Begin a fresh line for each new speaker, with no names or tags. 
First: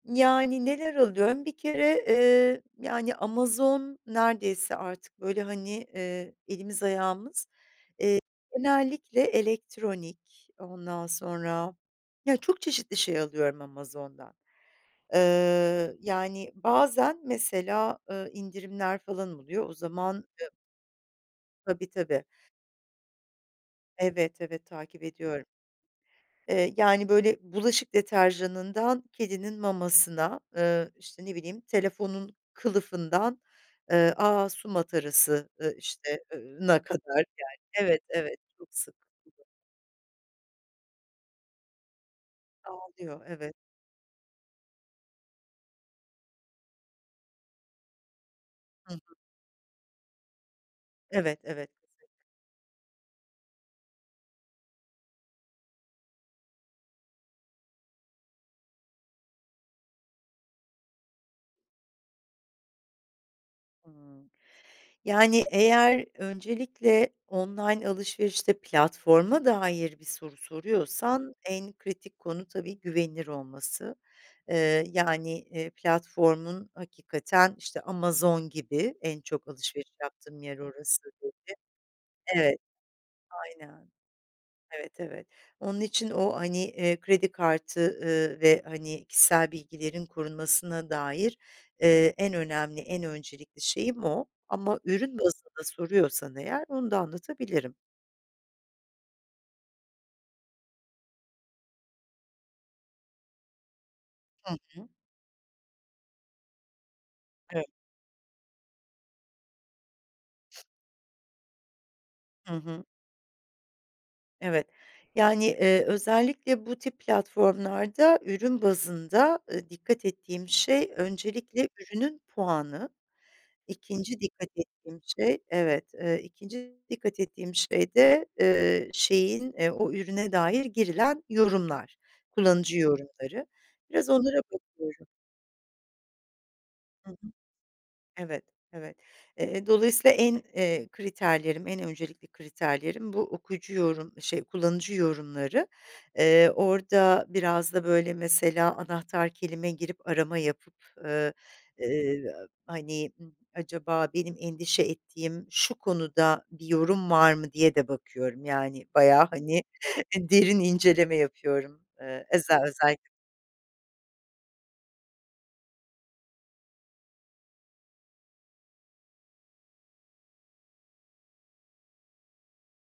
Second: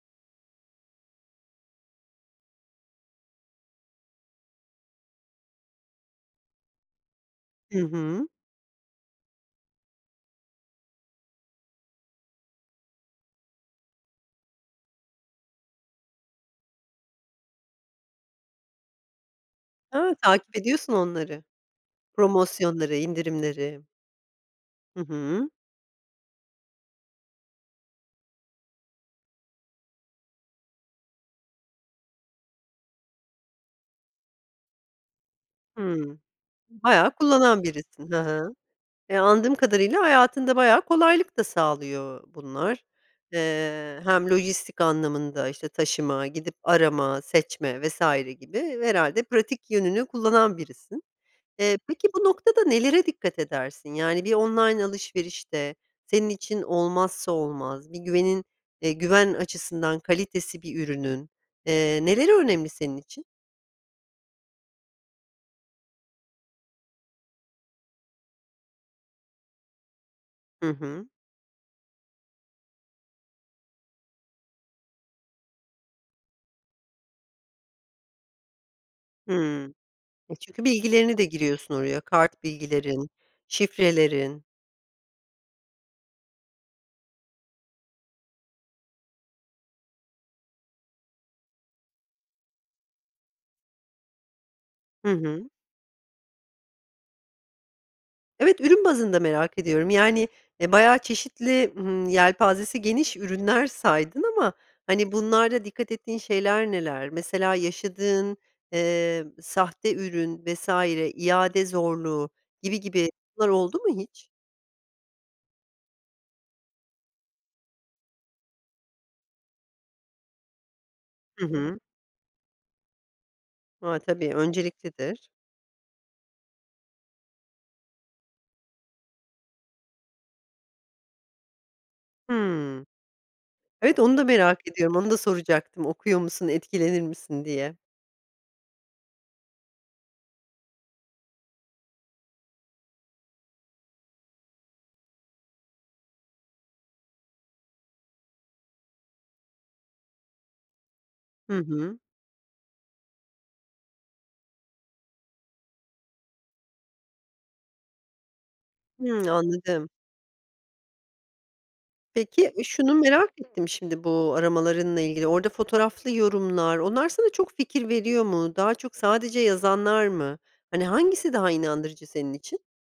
Yani, neler alıyorum? Bir kere, eee, yani, Amazon neredeyse artık böyle, hani, eee, elimiz ayağımız,
Hı
eee,
hı.
genellikle elektronik ondan sonra ya, çok çeşitli şey alıyorum Amazon'dan. Eee, yani, bazen mesela, eee, indirimler falan oluyor o
A!
zaman, eee
Takip ediyorsun onları,
Tabii tabii.
promosyonları indirimleri.
Evet, evet
Hı
takip ediyorum.
hı.
Eee, yani, böyle bulaşık deterjanından kedinin mamasına, eee, işte ne bileyim telefonun kılıfından, eee, aaa, su matarası, eee
Hımm,
işte eee, na
bayağı
kadar, yani,
kullanan
evet,
birisin, he
evet
he.
çok sık.
E,
[unintelligible]
anladığım kadarıyla hayatında bayağı kolaylık da sağlıyor bunlar,
Dağılıyor evet.
eee, hem lojistik anlamında işte taşıma, gidip arama, seçme vs. gibi
Hı hı.
herhâlde pratik yönünü kullanan birisin.
Evet, evet.
Eee, peki, bu noktada nelere dikkat edersin? Yani, bir online alışverişte senin için olmazsa olmaz, bir güvenin e güven açısından kalitesi bir ürünün, eee, neleri önemli senin için?
Hımm, yani, eğer öncelikle online alışverişte platforma dair bir soru
Hı hı.
soruyorsan en kritik konu tabii güvenilir olması. Eee, yani e, platformun hakikaten işte Amazon gibi en çok
Hmm
alışveriş
e,
yaptığım yer
çünkü
orası
bilgilerini de
tabii.
giriyorsun oraya kart
Evet,
bilgilerin,
aynen
şifrelerin.
evet, evet. Onun için o, hani, eee, kredi kartı, ııı, ve, hani, kişisel bilgilerin korunmasına dair, eee, en önemli en öncelikli şeyim o ama
Hı
ürün
hı.
bazında soruyorsan eğer onu da anlatabilirim.
Evet, ürün bazında merak ediyorum, yani, e, bayağı çeşitli, hımm, yelpazesi geniş ürünler saydın ama,
Hı hı.
hani, bunlarda dikkat ettiğin şeyler neler? Mesela
Evet.
yaşadığın, eee, sahte ürün vs. iade zorluğu
Hı
gibi,
hı.
gibi bunlar oldu mu hiç?
Evet, yani, eee, özellikle bu tip platformlarda ürün bazında, eee, dikkat ettiğim şey
Hı
öncelikle
hı.
ürünün puanı,
A!
2'nci
tabii
dikkat ettiğim
önceliklidir.
şey evet, eee, 2'nci dikkat ettiğim şey de, eee, şeyin e o ürüne dair girilen yorumlar, kullanıcı
Hımm.
yorumları.
Evet
Biraz
onu da
onlara
merak ediyorum,
bakıyorum.
onu da soracaktım okuyor musun, etkilenir
Hı hı,
misin diye?
evet, evet. Eee, dolayısıyla en, eee, kriterlerim, en öncelikli kriterlerim bu okuyucu yorum, şey kullanıcı yorumları. Eee, orada biraz da böyle mesela anahtar kelime girip arama yapıp, eee,
Hı hı.
eee, hani, acaba benim endişe ettiğim şu konuda bir yorum var mı diye de bakıyorum, yani, bayağı,
Hımm,
hani
anladım.
derin inceleme yapıyorum, eee,
Peki,
eze
şunu
özellikle.
merak ettim şimdi bu aramalarınla ilgili, orada fotoğraflı yorumlar, onlar sana çok fikir veriyor mu? Daha çok sadece yazanlar mı? Hani, hangisi daha inandırıcı senin için?